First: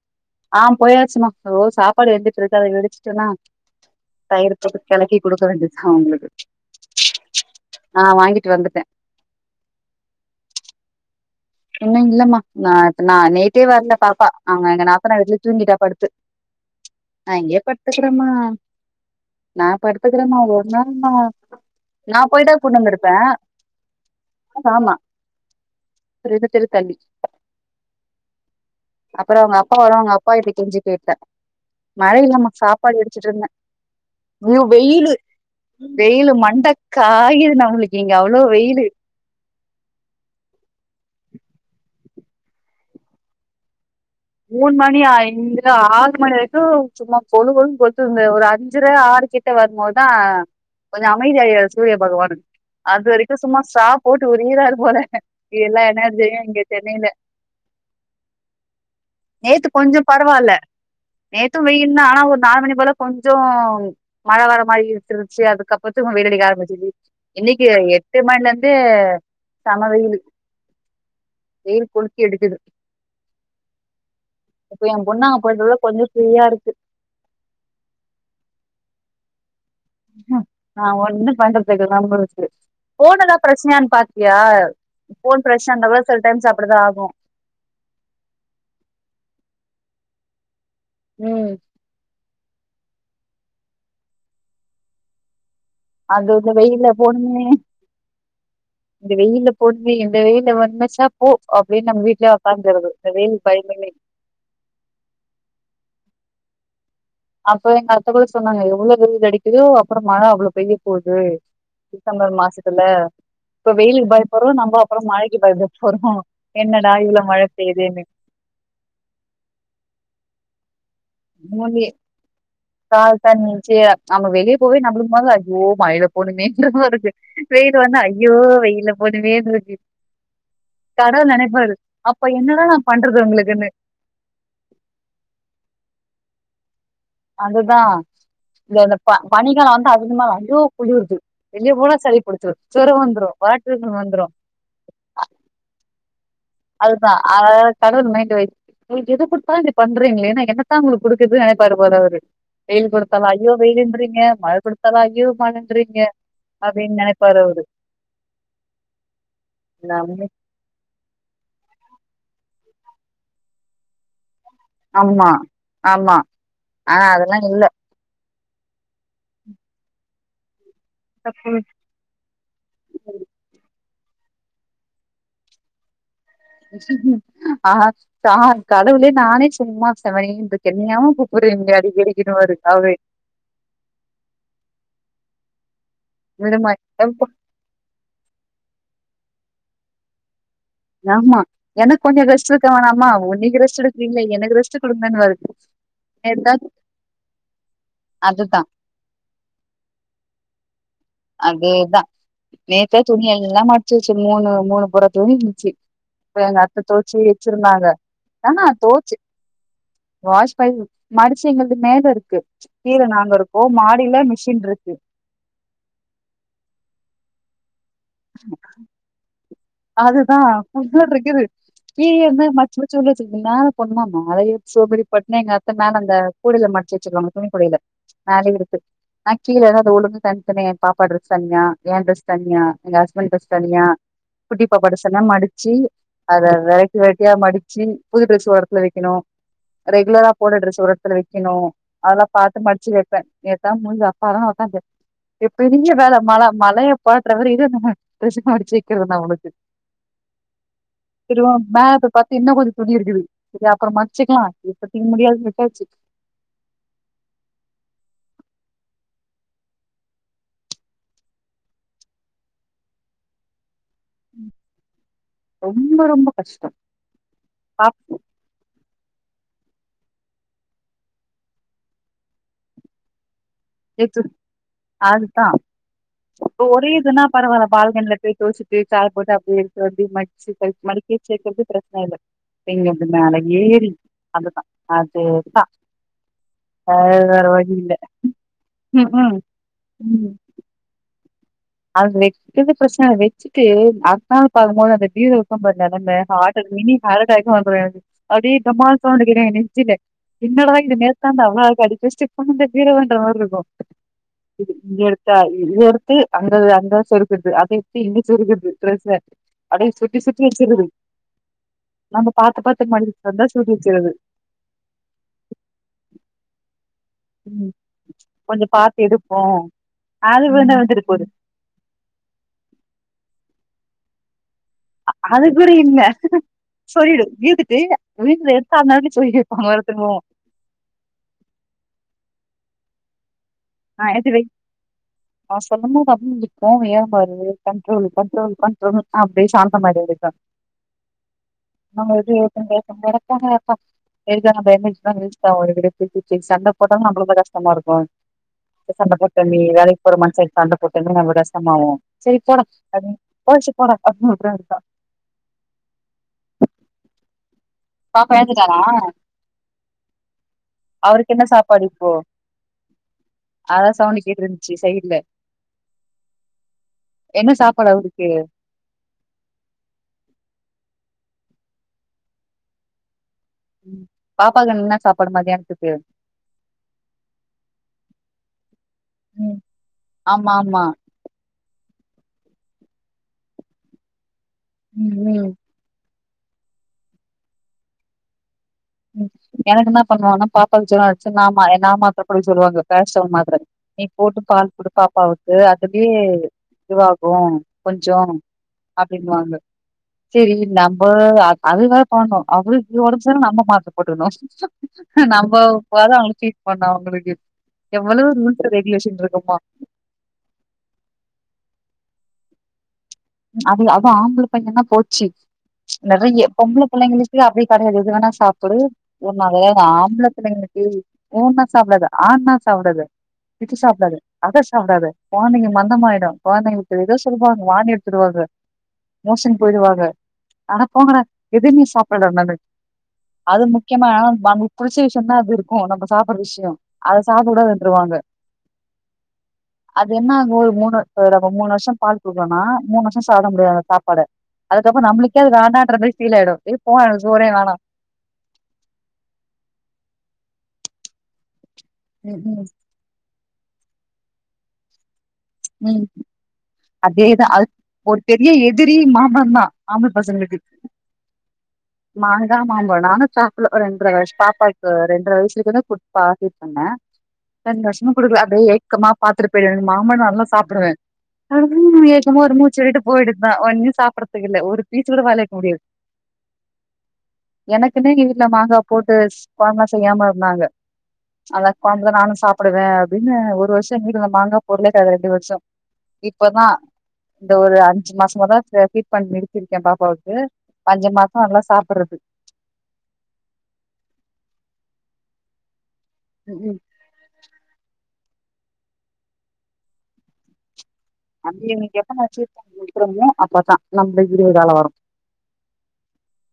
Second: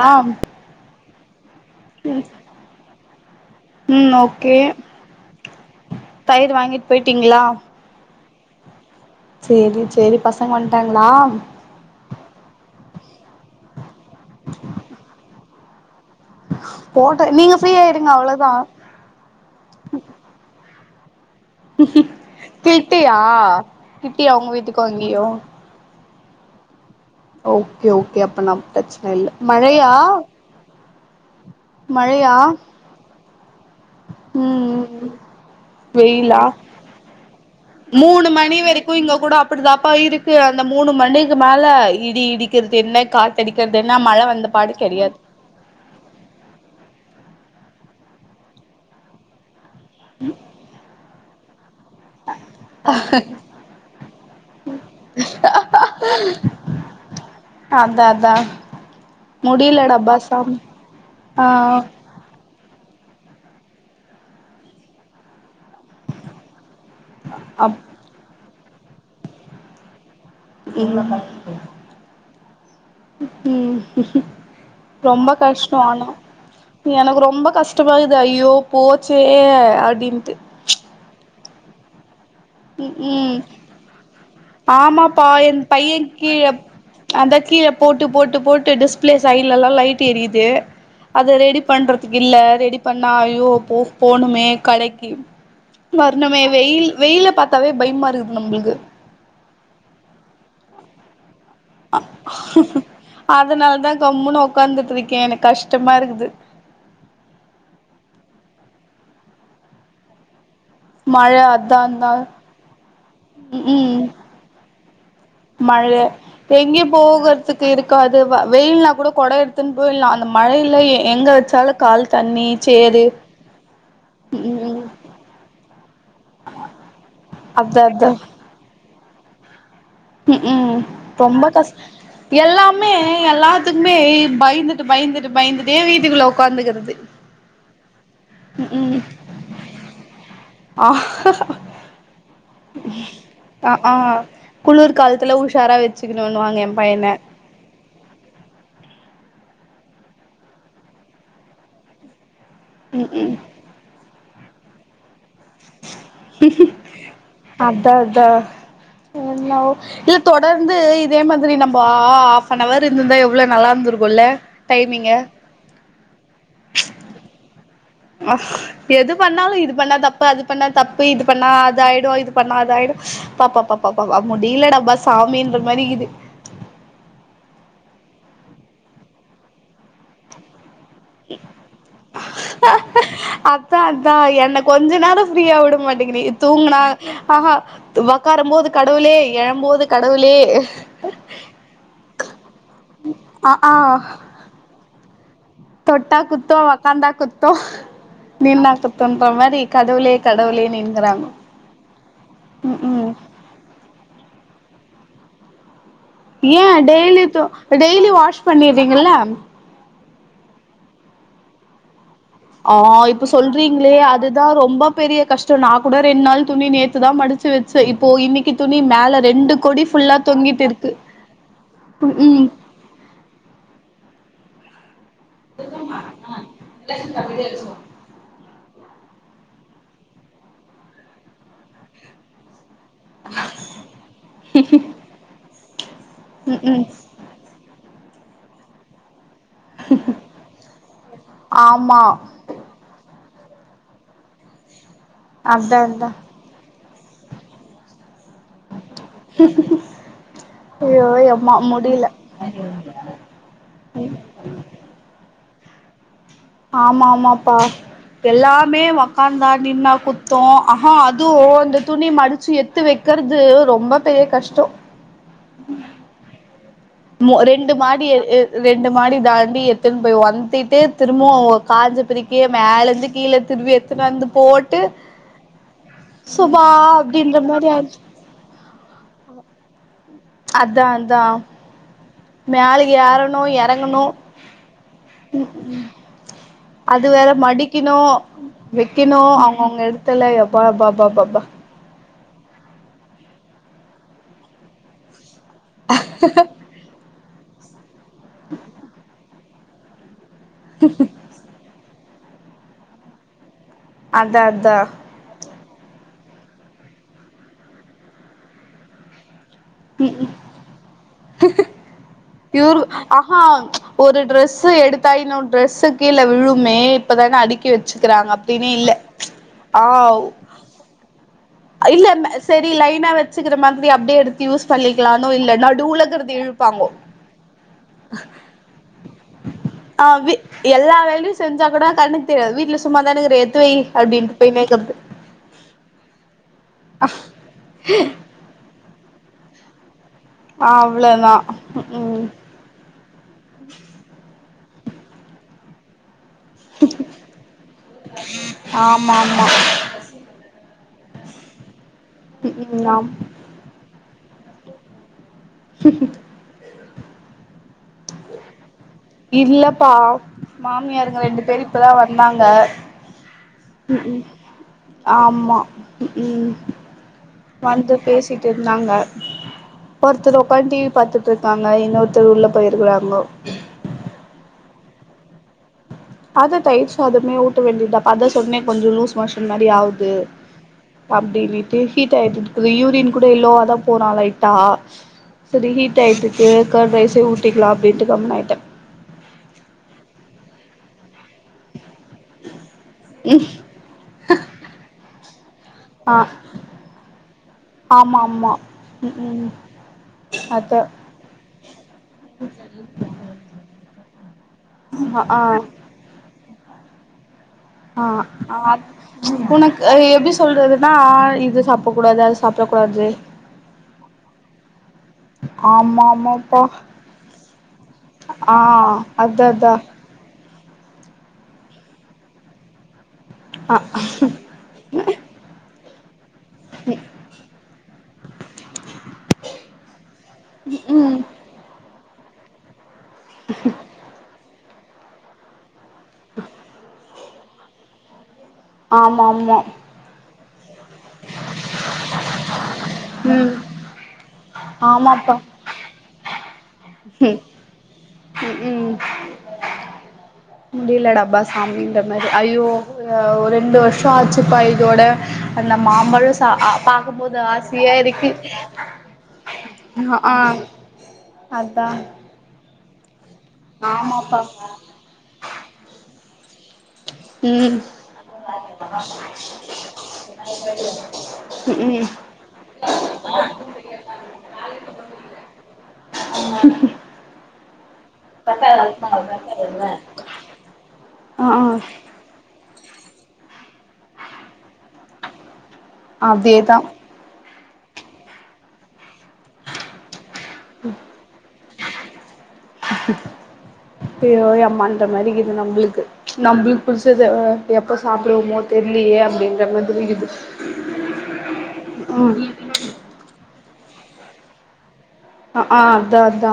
ஆ ஆ போயாச்சுமா தோ சாப்பாடு வெந்துட்ருக்கு அத வெந்துட்ச்ன்னா ம் ஓகே தயிர் போட்டு கெலக்கி குடுக்க வேண்டியத் தா அவுங்களுக்கு தயிர் வாங்கிட்டு போயிட்டீங்களா ஆ வாங்கிட் ட்டு வந்துட்டே சேரி சேரி பசங்க வன்ட்டாங்களா இன்னு இல்லமா ந நா நேத்தே வர்ல ப பா அவுங்க எங்க நாத்தனார் வீட்லயே தூங்கிட்டா படுத்து போட்ட நா நீங்க இங்கயே ஃப்ரீயா இருங்க படுத்துக்குறமா அவ்ளோதா நா படுத்துக்குறமா ஆமா கிட்டியா கிட்டியா உங்க வீட்டுக்கு ஆமா அங்கியு ரெண்டு தெரு தள்ளி ஓகே ஓகே அப்பன்னா ப்ரச்சன இல்ல மழையா கேட்ட மழை மழையா இல்லம்மா சாப்பாடு வெடுச்சிட்ருந்தே அய்யோ ம் வெயிலு வெயிலு வெயிலா மண்டக் காயிது நம்ளுக்கு இங்க மூணு அவுளோ மணி வெயிலு வரைக்கு இங்க ணிக்கு மேல இடி இடிக்கிற்து என்ன காத்தடிக்கெற்து எ மூண் மணியா இங்க ஆறு மணி வெரிக்கு சும்மா கொளு கொளுன் கொள்த்துதுங்க ஒரு அஞ்சர ஆறு கிட்ட வர் ம் போத்தா ப கொஞ்ச அமைதி ஆயியாச்சு சூரிய பகவானுக் அது வெரிக்கும் சும்மா ஸ்ட்ரா போட்டு உறியிறாரு போல எல்லா எனர்ஜியு இங்கே சென்னையில அதா அதா நேத்து முடியலடா கொஞ்சொ அப்பா பரவால்ல சாமி நேத்து ஆ வெயில் தா ஆனா ஒரு நால் மணி போல கொஞ்சொ மழ வர மாரி இருட்ருச்சி அதுக் கப்பத்துக்கு வெயிலடிக்க ஆரம்பிச்சிது இன்னைக்கி அப் எட்டு மண்லந் இதே சம வெயிலு இல்லமா எடுக்குது ம் இப்ப என் பொண்ணு ரொம்ப அங்க கஷ்டோ போயிட்டு கொஞ்ச ஆனா ஃப்ரீயா இருக்கு எனக்கு ரொம்ப கஷ்டமாக்குது ஐயோ போச்சே அப்டின்ட்டு நா ஒண்ணு பண்றத்துக்கு [unintelligible] ம் ஃபோன் எதா ம் ப்ரச்சனையான் பாத்தியா ஆமாப்பா போன் என் பிரச்சனை இருந்தா கூட பையன் சில கீழ டைம்ஸ் அப்படிதான் ஆகும் அந்தக் கீழப் போட்டுப் போட்டுபெ போட்டு டிஸ்ப்ளே சைட்லலா லைட் டு எரிதே அத ம் ரெடி பண்றதுக்கு இல்ல ரெடி பண்ணா ஐயோ போ போணுமே கடைக்கி அது வர்னமே இந்த வெயில் வெயில போணுமே பாத்தாவே பயமாருக்குது நம்ளுக்கு போண்மே இந்த வெயில வந்திர்சா போ அப்படின்னு நம்ம வீட்லயே உக்காந்துறது இந்த வெயில் அதனாலதா பயந்துனே கம்முனு ஒக்காந்துட்ருக்கே எனக் கஷ்ட்டமாருக்குது அப்ப எங்க அத்த கூட சொன்னாங்க எவ்ளோ வெயில் அடிக்குதோ அப்பற மழ அவ்ளோ மழ அத்தா அத்தா மாசத்துல இப்ப ம் வெயிலுக்கு பயப்படுறோம் நம்ம அப்புறம் மழைக்கு பயப்பட மழ போறோம் எங்கயு என்னடா இவ்வளவு மழை போகற்துக்கு பெய்யுதேன்னு இருக்காது வ வெயில்னா கூட கொட எடுத்துன் போயில்லா அந்த மழைல எ எங்க வச்சாலு மூலே கால் தண்ணி சேறு கால் தண்ணி சே நம்ம ம் வெளியே போவே ம் நம்ளுக் மொதல ஓ மழைல போனுமே ன்ற மார்ருக்கு வெயிலு அதா வந்த அய்யோ வெயில் போதுமேன்ருக்கு ம்க்ம் ரொம்ப கஷ் அப்ப என்னடா நா எல்லாமே பண்றது உங்களுக்குன்னு எல்லாத்துக்மே பயிந்துட்டு பயிந்துட்டு பயிந்துட்டே வீட் இதுல ஒக்காந்துகிறது அதுதா இந்த இந்த ப பனிகாலோ வந் அ அதுக்கு மேலாண்டி ஜொரோ வந்துரு அக்அ வாட்டர்கள் வந்துரு குளுர் கால்த்துல உஷாரா வெச்சுக்கணுவாங் அதுதா ஆ கடவுள் மைண்ட் வாய்ஸ் உங்குளுக் எது குடுத்தாலு இப்டி பண்றீங்களே நா என்னத்தா உங்குளுக் குடுக்குற்து நெனைப்பாரு போல அவரு வெயில் குடுத்தா ஜயோ வெயிலுன்றீங்க மழ குடுத்தாலு அய்யோ அவரு அதா அதா என்னவோ இல்ல நம்ம- தொடர்ந்து இதே மாதிரி நம் பா ஹாஃபனவர் இருந்துந்தா எவ்ளோ நல்லாந்திருக்கூல ஆமா ஆமா அ அதெல்லா இல்ல எது பண்ணாலு இது பண்ணா தப்பு அது பண்ணா தப்பு இது பண்ணா இல்ல அதாயிடு இது பண்ணா அதாயிடு பாப்பாபப் பாப்பப்பா முடியலடாப்பா சாமின்ற மாரிகிது ஆ கா கடவுளே நானே சும்மா செவனேன்ருக் அவரு அதா அதா என்ன கொஞ்ச நேர ஃப்ரீயா விடு மட் இன்னைக்கு நீ விடமா தூங்குனா ஆஹா ஒக்காரும் போது கடவுளே எழம்போது கடவுளே யாமா எனக் கொஞ்ச ரெஸ்ட் இருக்க வேணாமா ஓ ஆ நீங்க ஆ ரெஸ்ட் எடுக்குறீங்களே எனக்கு ரெஸ்ட்டு கொடுங் நன் வேரு தொட்டா குத்தோ ஒக்காந்தா குத்தோ அதுதா நின்னா குத்தோன்ற மாரி கதவுளே கடவுளே நின் அதேதா நேத்தே ம் துணி எல்லா மடிச்சி வச்சு மூணு மூணு புற. தோனிச்சி ஏ டெய்லி தோ டெய்லி வாஷ் ஆனா பண்ணிறீங்கில்ல? தோச்சு வாஷ் ப மடிச்சி எங்களுக்கு மேல இருக். ஆ இப்ப சொல்றீங்ளே அதுதா மிஷின் ரொம்ப இருக்கு பெரிய கஷ்டோ நா குடர் இன்னால் துணி நேத்துதா மடிச்சி வச் கொடி ஃபுல்லா அதுதா தொங்கிட்டு இருக்கு [unintelligible] இருக்குது ம் கீழ இருந்த ம் மச்ச மச்சு உள்ள [unintelligible] மேல பொண்ணுமா மேலையு சோ மெனி பட்ன எங்க அத்த மேல அந்த கூடயில மடிச்சி வச்சிருவாங்க துணிக்கூடையில மேலயே இரு நா கீழ ஏதாவது ஒழுங்கு தனித்தனே பாப்பா டிரஸ் தனியா ஏ டிரெஸ் தனியா எங்க ஹஸ்பண்ட் டிரெஸ் தனியா குட்டி பாப்பா டிரெஸ் எல்லா மடிச் சி அத ம் ம் வெரைட்டி வெரைட்டியா மடிச்சி புது டிரஸ் வரத்துல வக்கணு ரெகுலரா போடற டிரெச ஒரெடத்துல வெக்கினு ஆமா அதெல்லா பாத்து மடிச்சி வெப்பே [unintelligible] அதா எப்பவீங்க அதா வேல மழ மழய பாத்ரவர் இது என்ன [unintelligible] நா உனக்கு ஐயோ சேரி யம்மா மேகத்த முடில பாத்து இன்னு கொஞ்ச துணி இருக்குது செரி அப்புற மடிச்சுக்கலா இப்பத்திக் முடியாது. [unintelligible] ஆமா ஆமாப்பா எல்லாமே உக்காந்தா நின்னா குத்தோ ஆஹா அதுவு அந்த துணி மடிச்சி எத்து வெக்கிறது ரொம்ப பெரிய கஷ்டோ ரொம்ப ரொம்ப கஷ்டம் மு ரெண்டு மாடி எ ஏ ரெண் மாடி தாண்டி எத்துன் போய் வந்துட்டே திரும்பவு ஒ காஞ்ச பிரிக்க மேல இருந்து கீழ திரும்பி எத்துனு வந்து போட்டு அதுதா சுபா இப்ப ஒரே இதுன்னா அப்டின்ற பரவால்ல மாரி ஆயிடுச்சு பால்கன்லட்டு துவச்சிட்டு சால் போட்டு அப்படியே [unintelligible] ம [unintelligible] அதா மடிக்க அதா சே [unintelligible] மேல மேல இங்க அது ஏறணு மேல ஏறி எறங்கணு அந்த தா அதுதா. அது வேற மடிக்கினு. ம் வைக்கினும் ம் அவங்கவுங்க ம் இடத்துல எப்ப எப்ப பா. அப்பப்பா அது வெக்கிறது ப்ரச்னல்ல வெச்சிட்டு அட்த் நாள் பாக்கும்போது அந்த பீரோ [unintelligible] [unintelligible] அப்டி டமால் சௌண்ட் [unintelligible] [unintelligible] என்னடா இது நேத்து தான்டா அவ்ளழகா அடிச் ரிஸ்ட்ரிக் பண்ணா [unintelligible] அத் தா அத் தா [unintelligible] அந்தத அங்க சொருக்றது அத எப்படி இங்க சொருக்றது டிரஸ்ஸ அதே சுருட்டி சுருட்டி வச்சிர்றது இவுர் ஆஹா ஒரு டிரஸ்ஸு எடுத்தா இன்னொரு டிரஸ்ஸு கீழ விழுமே இப்பதான அடுக்கி ம் வெச்சிக்ராங்க கொஞ்சோ அப்டினே இல்ல பாத்து எடுப்போ ஆவ் அது விழுந்தா விழுந்துட்டு போது துணி அப்டியே எடுத் யூஸ் பண்ணிக்லானு அது இல்ல கூட நடுல இருக்றது இழுப்பாங்கோ சொல்லிடு விழுந்துட்டு விழுந்தத எடுத்து அந்த எடத்துல சொருகி வைப்பாங்க வேற அ திரும்பவு வி எல்லா வேலையு செஞ்சா கூட கண்ணுக் தெரியாது வீட்லஸ் சும்மா தானே இருக் எடுத் எடுத்து வை ஆ எடுத்து வை அப்டின்ட்டு பேய் மேக்கப்பு கோவியோ வருது கண்ட்ரோல்லு கண்ட்ரோல் கண்ட்ரோல் அப்டே சாந்தமாயிடு விடு அவ்ளோதா [unintelligible] ம் நடப்பாங்க அப்பா [unintelligible] [unintelligible] டேமேஜ் [unintelligible] செரி சண்ட போட்டாலூ நம்ளுக்கு [unintelligible] இருக்கூ சண்ட ஆமா ஆமா போட்டமே வேலைக்கு போற மனுஷன்ட்ட சண்ட போட்டமே [unintelligible] செரி போடா ம் ஆம் அப்டின் பொழச்சு போடா [unintelligible] இருக்கா பாப்பா எழுந்துட்டாளா இல்லப்பா மாமியாருங்க அவருக்கு ரெண்டு என்ன பேர் சாப்பாடு இப்பதா இப்போ வந்தாங்க அதான் உஹூம் சவுண்ட் கேட்டு இருந்துச்சு சைடுல ஆமா உஹும் என்ன சாப்பாடு வந்து அவருக்கு பேசிட்டு இருந்தாங்க ஒருத்தர் ஒக்காந் டீ வி பாத்திட் திர்க்காங்க இன்னொருத்தரு உள்ள போயிருக்கறாங்கோ உம் பாப்பாக்கு என்னா சாப்பாடு மத்தியானத்துக் அது தயிர் சாதமே ஊட்ட வேண்டி தா அதாப் சொன்னே கொஞ்சோ லூஸ் மோஷன் ம். மாரி ஆவுது ஆமா அப்டினிட்டு. ஹீட் ஆயிட்ருக்கிது யூரின் கூட எல்லோவா தா போறா லைட் தா ஆமா செரி ஹீட் ஆயிட்டு ஏ கெர்டு ரைஸே ஊட்டிக்கலா அப்படின்ட்டு கம்னு ஆயிட்டே எனக்கு என்ன பண்ணுவான்னா பாப்பாவ ஜொரோ அடுச்சு நா மயங்காம பெப்டைல் சொல்லாங்க பேரஸ்டோன் ம் மாத்தர நீ போட்டு பால் குடுப்பா பவ் இது அப்டியே ஆ இதுவாகு கொஞ்சோ ஆமா ஆமா ம் அப்டின்னு ம் வாங்க செரி அத நம்ம அது வேர தோண்ணு அவளுக் ஒடம்பு சரியல்னா நம்ம மாத் போட்டுக்கணு ஆ ஆ நம்ம போல மச்சி பண்ண அவங்களுக்கு ஆஹ் எவ்வளவு ரூல்ஸ் அத் ரெகுலேஷன் இருக்குமா உனக் எப்டி சொல்றதுன்னா இது சாப்ட கூடாது அது சாப்பிடக்கூடாது அது அது ஆம்பளை பையன போச்சு ஆமா நெறைய ஆமாப்பா பொம்பளை பிள்ளைங்களுக்கு அப்டியே கெடையாது எது வேணா ஆ சாப்பிடு அதா அதா ஒண்ணாகது ஆம்பளை பிள்ளைங்களுக்கு ஏ உன்னா சாப்புடாத ஆன்னா சாப்புடாத அ பிச்சு சாப்பிடாத அத சாப்பிடாத கொழந்தைங்க மந்தமாயிடு கொழந்தைங்க இப்டிதா சொல்லுவாங்க [unintelligible] போவாங்க மோசன் போயிடுவாங்க ஆனா ம் போங்கடா எதிர் ன்னு சாப்பிடல நானு அது முக்கியமா [unintelligible] புடிச்ச விஷயம்னா அது இரு அஹ் நம்ம சாப்படுற விஷயோ அத சாப்டகூடாதுன்றுருவாங்க ஆமா ஆமா [unintelligible] [unintelligible] மூணு வருஷ பால் குடுக்கலனா மூணு வருஷம் சாப்ட ம் முடியாதா அந்த சாப்பாட அதுக்கப்பறம் ஆமாப்பா நம்மளுக்கே அது வேண்டான்ற மாரி பீல் ஆயிடு ஏ போ எனக் சோறே வேணா ம் முடியலடா அபா சாமி ந்த மாரி ம் ம் ஐயோ ஆ ஒரே செக் ரெண்டு வருஷ ஆச்சு பா இதோட அந்த உம் மாம்பழோ சா பாக்கும்போது அதேதா அ ஆசையா ஒரு இருக்கு பெரிய எதிரி மாம்பழம் தா ஆம்ப ஆ பசங்களுக்கு அதா மாங்க மா வரனாக் சாப்பல ஒரு ரெண்டரை வருஷ ஆமாப்பா பாப்பாவுக்கு ரெண்டரை வயசக்கு தா குடுத்துபாக்கி பண்ணேன் ம் ரெண்டு வருஷமு குடுக்கல அப்டியே ஏக்கமா பாத்துட்டு போயிடுவே எனக்கு மாம்பழ நல்லா புடுவே ம் [unintelligible] ஒரு மூச்சட்டு போயிடுதா ஒன்னு சாப்புறதுக்கில்ல ஒரு பீச்சு கூட வாய்ல வக்க முடியா எனக் [unintelligible] வீட்ல மாங்கா போட்டு ஸ் கொழம்ப செய்யாமருந்தாங்க ஆ அத கொழம்புல நானு சாப் ப்புடுவே அப்டின்னு ஒரு வர்ஷம் [unintelligible] மாங்கா [unintelligible] சப் இப்பதா அதேதா இந்த ஒரு அஞ்சு மாசமாதா அ ஃபீட் பண் நிறுத்திற்கே பாப்பாவுக்கு பஞ்சம் மாசொ நல்லா சாப்பர்றது த மாரி இது நம்முளுக்கு நம்பளுக் புடுச்சது எப்பஸ் சாப்டுவொமோ தெர்ல்லியே அப்டின்ற மாதிரி இகுது அங்க இவனுக் [unintelligible] அப்பதா நம்பல்க் விடிவுகாலோ வரு அ ஆ அதா அதா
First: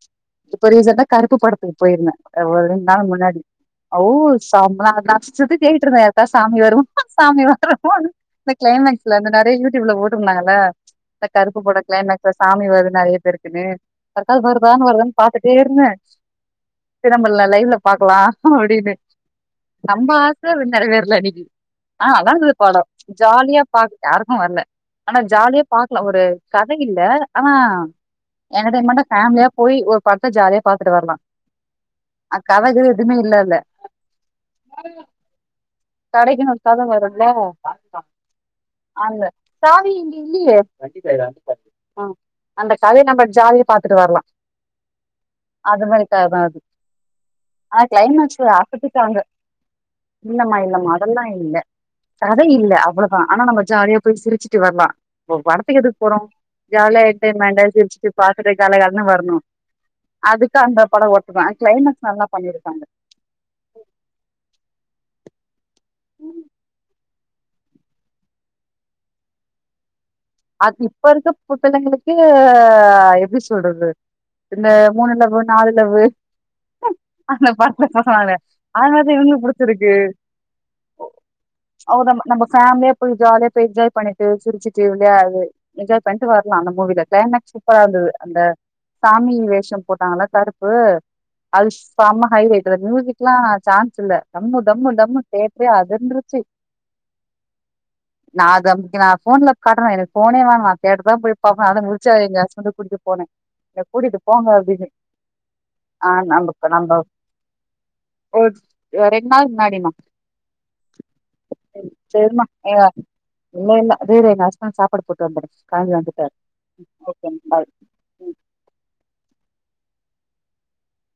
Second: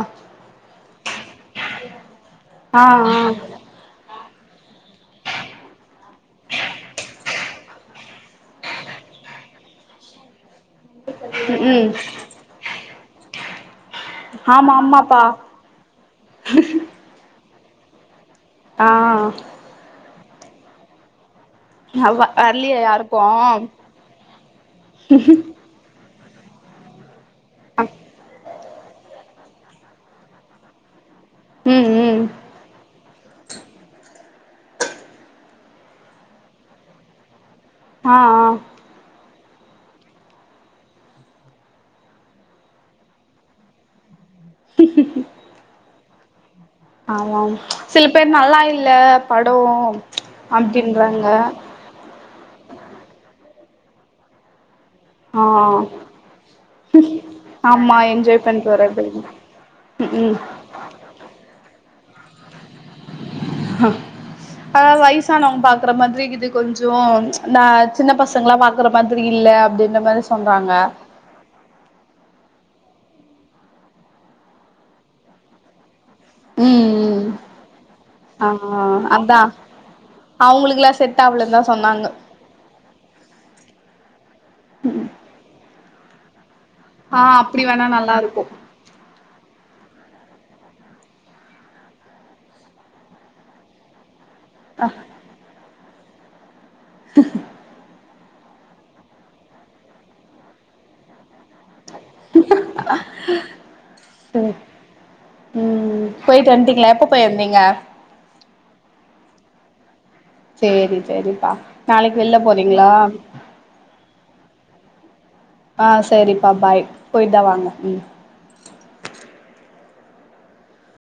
இப்ப ரீசன்டா கருப்பு படத்து போயிருந்தே ஒ ஆ ரெண் நாள் ஆ முன்னாடி அவ் செம்ம காட்ச் சுத்தி தேடிட்ருந்தே யாருக்காது சாமி வரு சாமி வருன் இந்த க்ளைமக்ஸ்ல இந்த நேர் த யூடுபுல போட்டுர்தாங்கள்ள த கருப்பு ம் பட ம் க்ளைமாக்ஸு சாமி வரு நெறைய பெருக்குனு யருக்காது வருதா ஆமா வருதான் ஆமாப்பா பாத்துட்டேருந்தே திரம்பல்ல லைவ்ல பாக்கலா ஆ அப்டினு நம்ம து நறய பேருல்ல இன்னக்கி ஆ வ நல்லாருந்தது வர்லியா படொ யாருக்கு ஜாலியா பாக் ருக்கு வர்ல ஆனா ஜாலியா பாக்லாம் ஒரு கதை இல்ல ஆமா அ என்டடைன்மெண்டா ஃபேமிலியா போய் ஒரு படத்த ஜாலியா பாத்துட்டு வர்லா ம் ம் அக்காவது துமே இல்லல்ல கடைக்குனு [unintelligible] வருல்ல ஆ அந்த சாவி இங்கெ இல்லியே வண்டி சாவி [unintelligible] அ அந்த கதைய நம்ப ஜாலியா பாத்துட்டு வர்லா அது மாரி [unintelligible] அது ஆ ஆமாம் ஆ சில பேர் க்ளைமாக்ஸு நல்லா இல்ல அசத்திட்டாங்க படோ இல்லமா இல்லமா அதல்லா அப்டின்றாங்க இல்ல கதை‌ இல்ல அவ்ளதா ஆனா நம்ப ஜாலியா போய் சிரிச்சிட்டு வர்லா போ ஆ படத்கு எதுக் போறோ ஜாலியா என்டைர்மண்டு ஆமா சிரிச்டு என்ஜாய் பண்ட்டு வர [unintelligible] அப்டின் வரணூ ம் ம் அதுக்கந்த படோ ஒர்த்துதா க்ளைமக்ஸ் நல்லா பண்ணிருகாங்க அ அதாவது வயசானவங் பாக் க்ற மாத்ரி கிது கொஞ்சு நா சின்ன பசங்ளா பாக்குற மாத்ரி இல்ல அப்டின்ற மாரி ஸ் அத் இப்பருக்க புட்டளைங்ளுக்கு ஆ எப்டி சொல்றது இந்த மூணு லவ்வு நாலு லவ்வு ம் [unintelligible] ம் ஆ அதனால தா இவங்ள அதா புடிச்சிருக்கு அவங்களுக்குல்லா செட் ஆவலன்தா சொன்னாங்க அவதம் நம்ம ஃபேம்லியா போய் ஜாலியா போய் என்ஜாய் பண்ணிட்டு சிரிச்சுட்டு என்ஜாய் பண்ட்டு வ ல அந்த மூவில ஆ கிளைமேக்ஸ் அப்டி வேணா சூப்பராருந்தது நல்லா அந்த இருக்கு சாமி வேஷம் போட்டாங்கல கருப்பு அது சம ஹைலேட்டு மியூசிக்கெல்லா சான்ஸ் இல்ல டம்மு ஆ டம்மு டம்மு தேட்ரே ஆ ரண்ட்ரிச்சி நா அது அம்கினா ஃபோன்லப் காட்டுனா எனக்கு ஃபோனே வேணா தேட்டர்தா போய் [unintelligible] அத முடிச்ச எங்க ஹஸ்பண்ட கூட்டிட்டு போனே எ கூட்டிட்டு போங்க சரி அப்டினு ம் ஆ போயிட்டு நம்பக் நம்ப வந்ட்டீங்களா எப்ப போயிருந்தீங்க ஒர் ஒ ரெண் நாள் முன்னாடிமா செரி செரிப்பா நாளைக்க வெள்ல சரிமா போறீங்ளா இல்ல இல்ல இரு எங்க ஹஸ்பண்ட் சாப்பாடு போட்டு வந்துற [unintelligible] வந்துட்டா பாய் ஓக்கே போயிட்டு மா தா பாய் வாங்க ம்